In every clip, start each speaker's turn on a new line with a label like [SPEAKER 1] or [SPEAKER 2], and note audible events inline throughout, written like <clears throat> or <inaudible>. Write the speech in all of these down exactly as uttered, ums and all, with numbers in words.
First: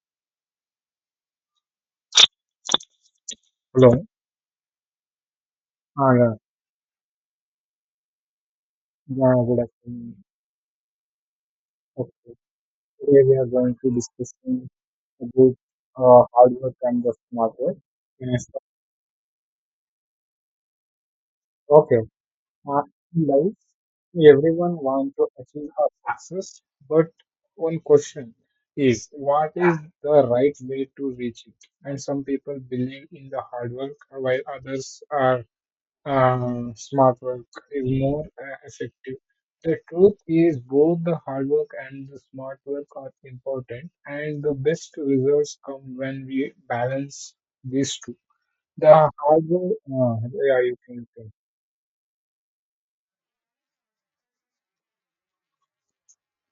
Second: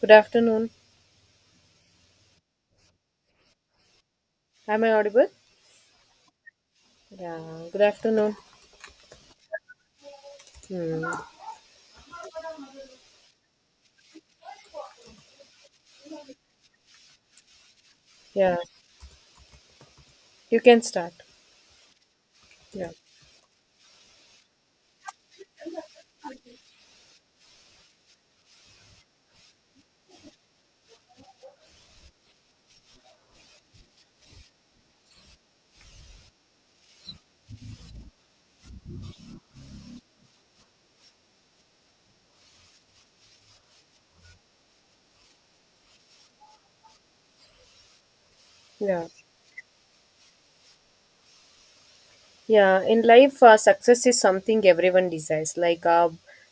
[SPEAKER 1] Good afternoon.
[SPEAKER 2] Hello.
[SPEAKER 1] Am I audible?
[SPEAKER 2] Ah, yeah.
[SPEAKER 1] Yeah. Good afternoon.
[SPEAKER 2] Yeah, good afternoon.
[SPEAKER 1] Hmm.
[SPEAKER 2] Okay. Today we are going to discussing about uh, hard work and the smart work. Yes.
[SPEAKER 1] Yeah. You can start.
[SPEAKER 2] Okay. Uh,
[SPEAKER 1] Yeah.
[SPEAKER 2] in life, everyone wants to achieve a success, but one question is what is the right way to reach it? And some people believe in the hard work while others are uh, smart work is more uh, effective. The truth is, both the hard work and the smart work are important, and the best results come when we balance these two. The
[SPEAKER 1] Yeah.
[SPEAKER 2] hard work, uh, yeah, you can, say,
[SPEAKER 1] Yeah, in life, uh, success is something everyone desires. Like, uh,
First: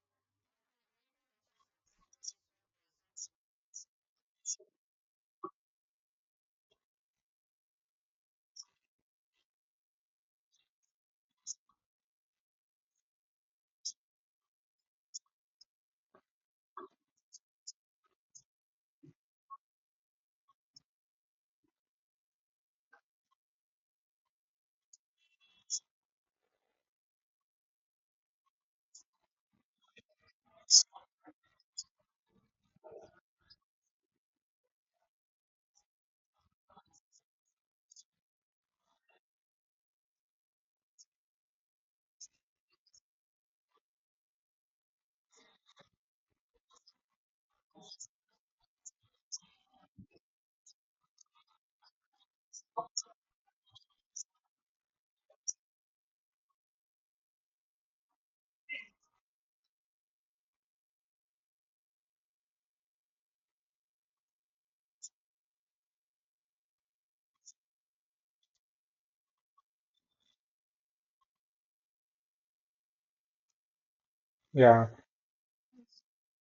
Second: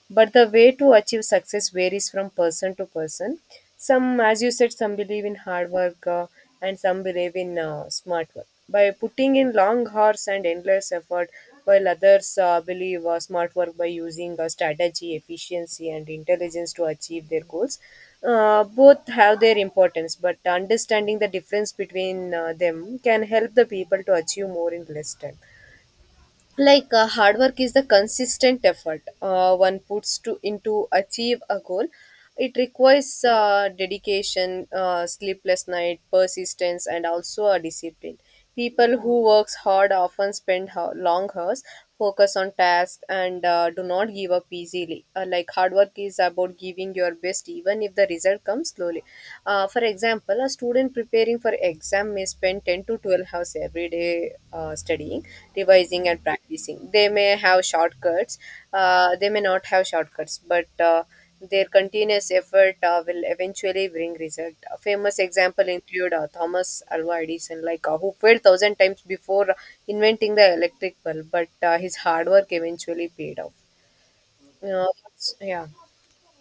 [SPEAKER 1] But the way to achieve success varies from person to person. Some, as you said, some believe in hard work, uh, and some believe in uh, smart work. By putting in long hours and endless effort, while others uh, believe uh, smart work by using uh, strategy, efficiency, and intelligence to achieve their goals. Uh, both have their importance, but understanding the difference between uh, them can help the people to achieve more in less time like uh, hard work is the consistent effort uh, one puts to into achieve a goal. It requires uh, dedication, uh, sleepless night, persistence, and also a discipline. People who works hard often spend ho- long hours, focus on tasks, and uh, do not give up easily. Uh, like, hard work is about giving your best even if the result comes slowly. Uh, for example, a student preparing for exam may spend ten to twelve hours every day uh, studying, revising, and practicing. They may have shortcuts uh, they may not have shortcuts, but uh, their continuous effort uh, will eventually bring result. A famous example include uh, Thomas Alva Edison, like uh, who failed thousand times before inventing the electric bulb, but uh, his hard work eventually paid off.
[SPEAKER 2] yeah.
[SPEAKER 1] Uh, it's- yeah,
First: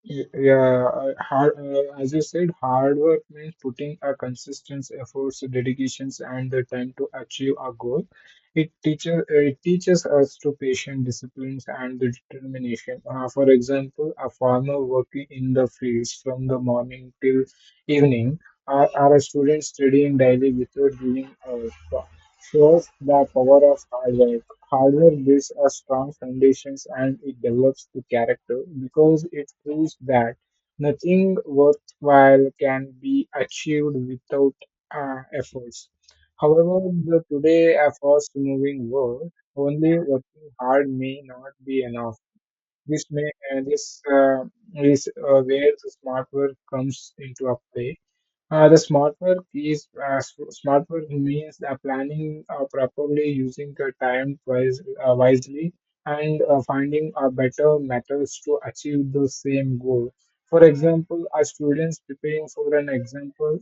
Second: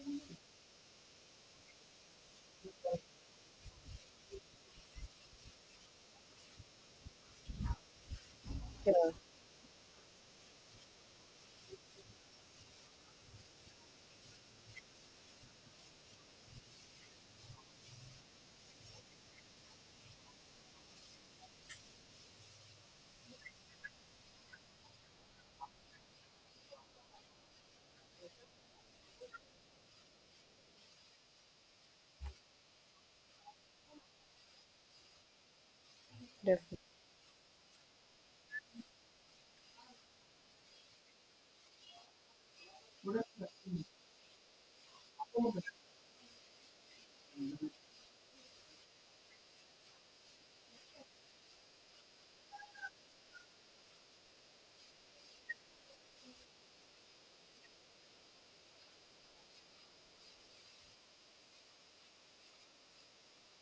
[SPEAKER 2] Y- Yeah, uh, hard, uh, as you said, hard work means putting a consistent efforts, dedications, and the time to achieve a goal. It
[SPEAKER 1] yeah,
[SPEAKER 2] teaches uh, it teaches us to patient disciplines and the determination. Uh, for example, a farmer working in the fields from the morning till evening, or, or a student studying daily without giving up, shows the power of hard work. Hardware builds a strong foundation and it develops the character because it proves that nothing worthwhile can be achieved without uh, efforts. However,
[SPEAKER 1] definitely.
[SPEAKER 2] the today a fast-moving world, only working hard may not be enough. This may uh, this uh, is uh, where the smart work comes into a play. Uh, the smart work is uh, s- Smart work means uh, planning uh, properly, using the time wise, uh, wisely, and uh, finding uh, better methods to achieve the same goal. For example, a students preparing for an example,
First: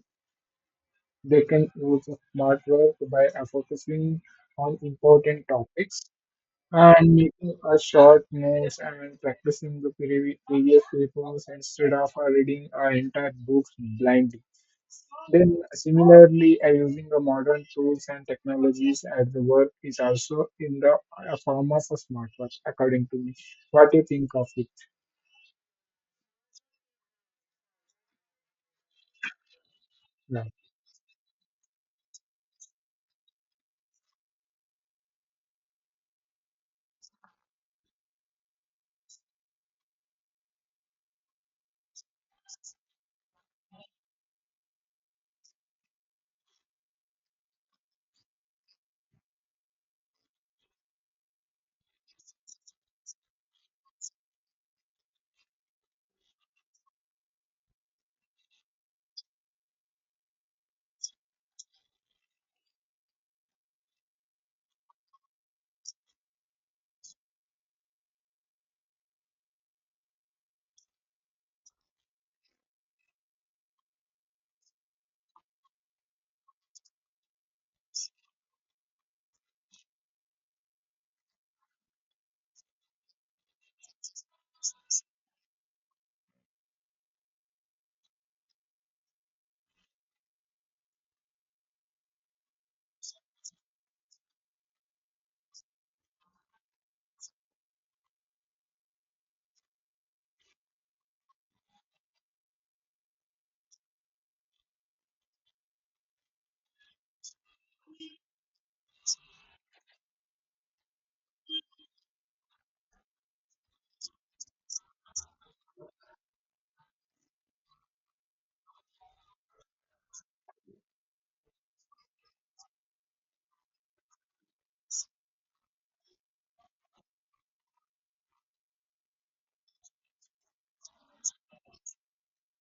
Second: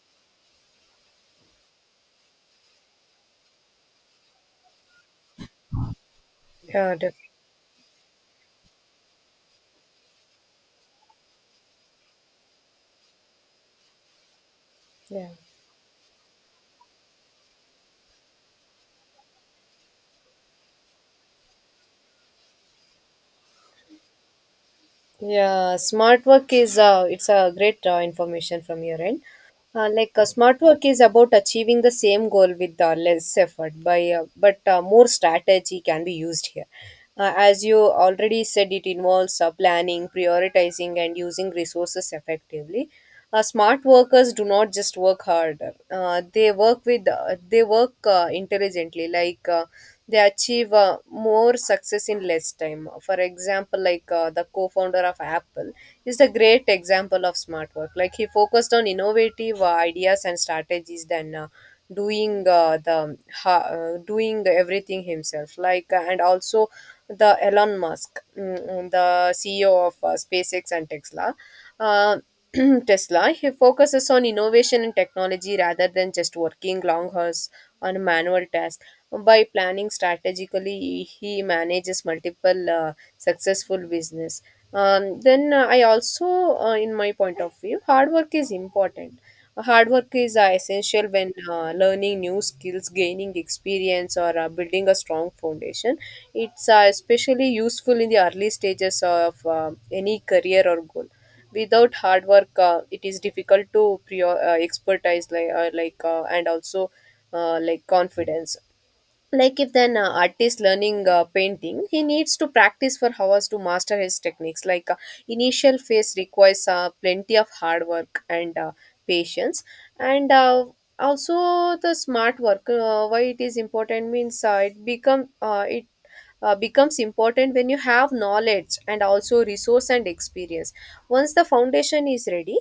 [SPEAKER 2] they can use smart work by uh, focusing on important topics
[SPEAKER 1] Yeah,
[SPEAKER 2] and
[SPEAKER 1] def-
[SPEAKER 2] making a short notes and practicing the previ- previous reforms instead of uh, reading uh, entire books blindly.
[SPEAKER 1] yeah.
[SPEAKER 2] Then, similarly, uh, using the modern tools and technologies at the work is also in the a form of a smart work, according to me. What do you think of it?
[SPEAKER 1] Yeah, smart work is uh, it's a great uh, information from your end. Uh, like uh,
[SPEAKER 2] Yeah.
[SPEAKER 1] smart work is about achieving the same goal with uh, less effort by uh, but uh, more strategy can be used here. Uh, as you already said, it involves uh, planning, prioritizing, and using resources effectively. Uh, smart workers do not just work harder; uh, they work with uh, they work uh, intelligently, like. Uh, they achieve uh, more success in less time. For example, like uh, the co-founder of Apple is the great example of smart work. Like, he focused on innovative uh, ideas and strategies than uh, doing uh, the ha- uh, doing everything himself. Like uh, and also, the Elon Musk, mm, mm, the CEO of uh, SpaceX and Tesla. uh, <clears throat> Tesla, he focuses on innovation and technology rather than just working long hours on a manual tasks. By planning strategically, he manages multiple uh, successful business. Um, then uh, I also, uh, in my point of view, hard work is important. Hard work is uh, essential when uh, learning new skills, gaining experience, or uh, building a strong foundation. It's uh, especially useful in the early stages of uh, any career or goal. Without hard work, uh, it is difficult to pre- uh, expertise, like, uh, like uh, and also uh, like confidence. Like, if an uh, artist learning uh, painting, he needs to practice for hours to master his techniques. Like uh, initial phase requires uh, plenty of hard work and uh, patience, and uh, also the smart work. Uh, why it is important means uh, it become uh, it uh, becomes important when you have knowledge and also resource and experience. Once the foundation is ready,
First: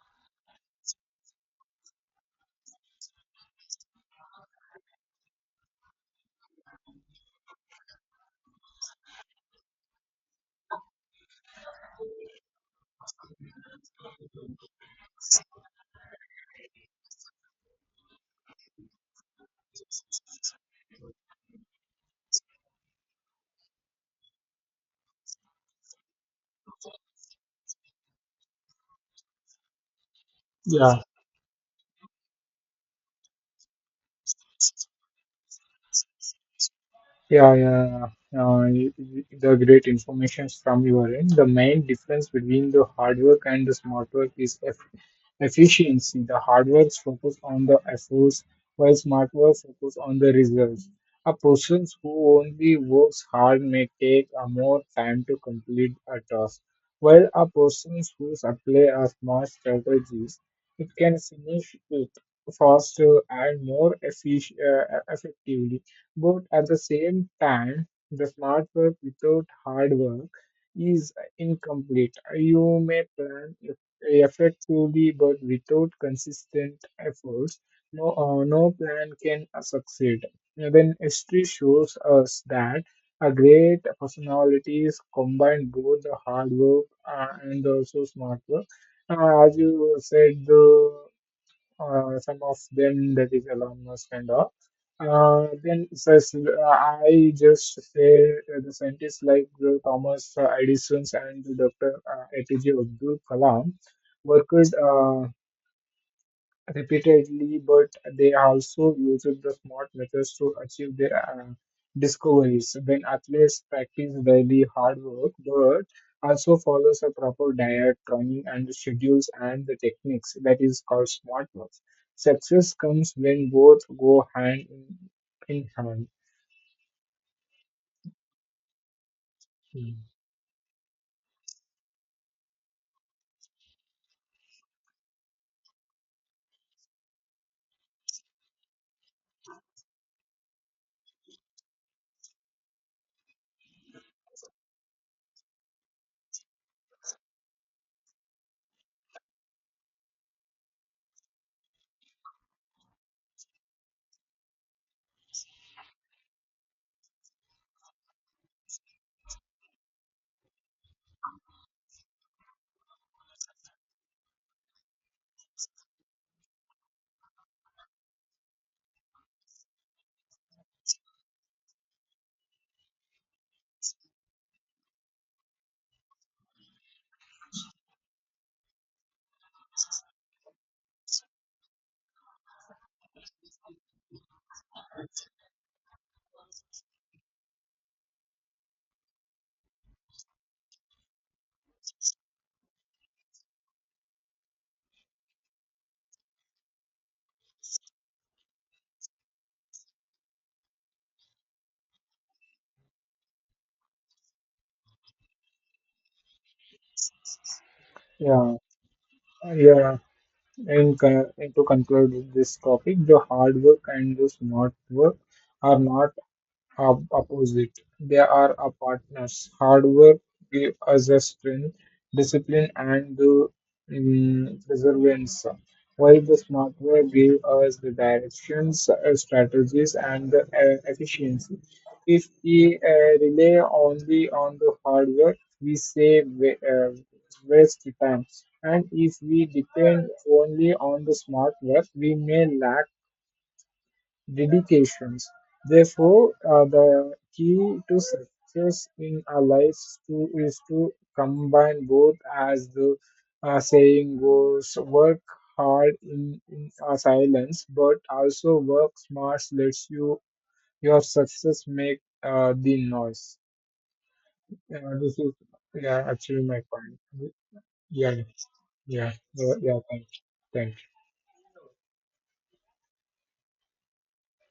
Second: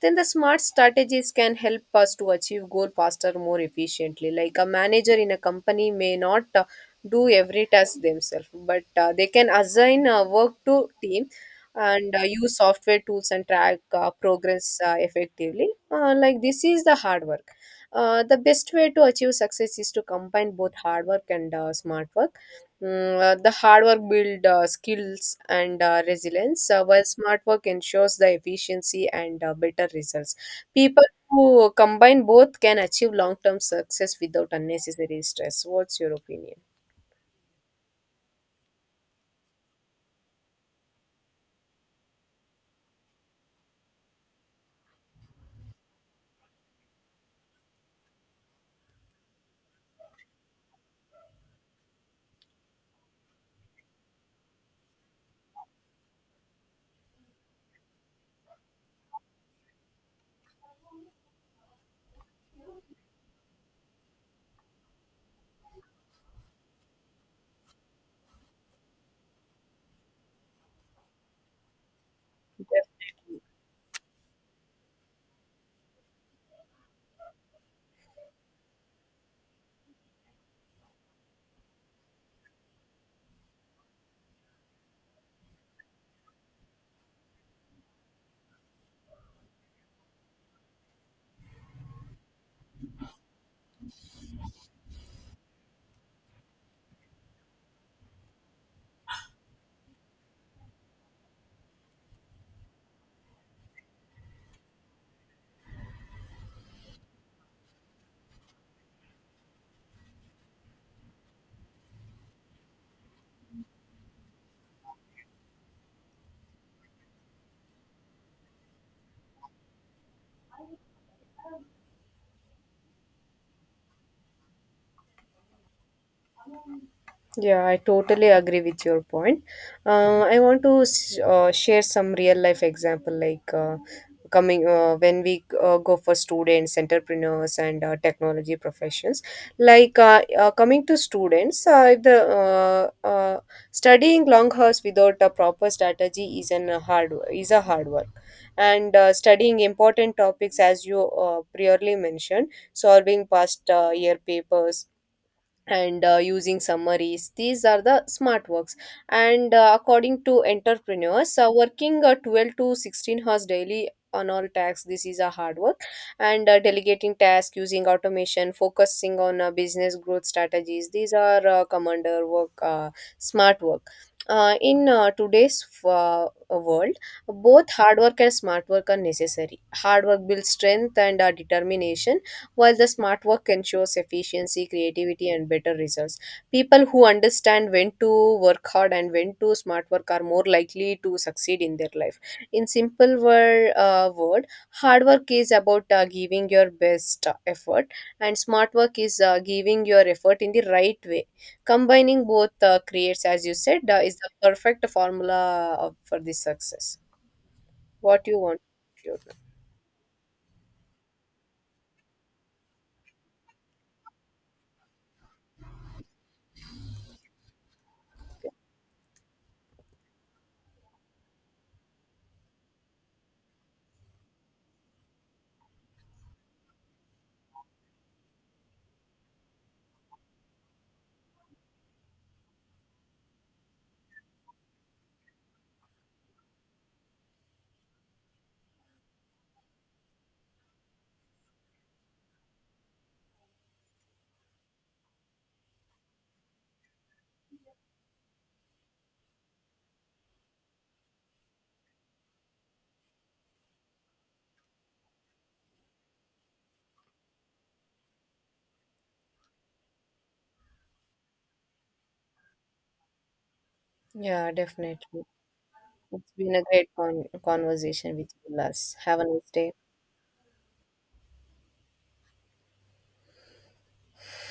[SPEAKER 1] then the smart strategies can help us to achieve goal faster, more efficiently. Like a manager in a company may not uh, do every task themselves, but uh, they can assign uh, work to team and uh, use software tools and track uh, progress uh, effectively. Uh, like this is the hard work. Uh, the best way to achieve success is to combine both hard work and uh, smart work. Mm, uh, the hard work build uh, skills and uh, resilience, uh, while smart work ensures the efficiency and uh, better results.
[SPEAKER 2] Yeah.
[SPEAKER 1] People who combine both can achieve long term success without unnecessary stress. What's your opinion?
[SPEAKER 2] Yeah, yeah, yeah. Uh, y- y- the great information from your end. The main difference between the hard work and the smart work is eff efficiency. The hard work focus on the efforts, while smart work focus on the results. A person who only works hard may take a more time to complete a task, while a person who apply a smart strategies, it can finish it faster and more effic- uh, effectively. But at the same time, the smart work without hard work is incomplete. You may plan effectively, but without consistent efforts, no, uh, no plan can uh, succeed. Even history shows us that a great personalities combine both the hard work uh, and also smart work. Uh, as you said, the uh, some of them that is Elon Musk and all. Uh, then so, s- I just say uh, the scientists like the Thomas Edison and the doctor Uh, A P J Abdul Kalam worked. Uh, repeatedly, but they also used the smart methods to achieve their uh, discoveries. When athletes practice daily hard work, but also follows a proper diet, training, and the schedules and the techniques that is called smart work. Success comes when both go hand in, in hand.
[SPEAKER 1] Yeah, I totally agree with your point.
[SPEAKER 2] Hmm.
[SPEAKER 1] Uh, I want to s- uh, share some real life example. Like uh, coming uh, when we uh, go for students, entrepreneurs, and uh, technology professions. Like uh, uh, coming to students, uh, if the uh, uh, studying long hours without a proper strategy is an uh, hard is a hard work. And uh, studying important topics, as you uh, priorly mentioned, solving past uh, year papers, and uh, using summaries, these are the smart works. And uh, according to entrepreneurs, uh, working uh, twelve to sixteen hours daily on all tasks, this is a hard work. And uh, delegating tasks, using automation, focusing on uh, business growth strategies, these are uh, commander work uh, smart work. Uh, in uh, today's uh, world, both hard work and smart work are necessary. Hard work builds strength and uh, determination, while the smart work ensures efficiency, creativity, and better results. People who understand when to work hard and when to smart work are more likely to succeed in their life. In simple word, uh, word, hard work is about uh, giving your best uh, effort, and smart work is uh, giving your effort in the right way. Combining both uh, creates, as you said, uh, is the perfect formula uh, for this success. What you
[SPEAKER 2] Yeah,
[SPEAKER 1] want to do?
[SPEAKER 2] yeah. And, con- and to conclude with this topic, the hard work and the smart work are not have opposite. They are our partners. Hard work gives us a strength, discipline, and the um, perseverance, while the smart work gives us the directions, uh, strategies, and the uh, efficiency. If we uh, rely only on the hard work, we save wa- uh, waste time. And if we depend only on the smart work, we may lack dedications. Therefore, uh, the key to success in our lives to, is to combine both, as the uh, saying goes, work hard in, in uh, silence, but also work smart, lets you your success make uh, the noise.
[SPEAKER 1] Yeah,
[SPEAKER 2] Yeah, this
[SPEAKER 1] definitely.
[SPEAKER 2] is yeah,
[SPEAKER 1] It's
[SPEAKER 2] actually
[SPEAKER 1] been
[SPEAKER 2] my
[SPEAKER 1] a great
[SPEAKER 2] point.
[SPEAKER 1] con- conversation
[SPEAKER 2] Yeah,
[SPEAKER 1] with you, Lars.
[SPEAKER 2] yeah,
[SPEAKER 1] Have a nice day.
[SPEAKER 2] yeah. Thank, thank.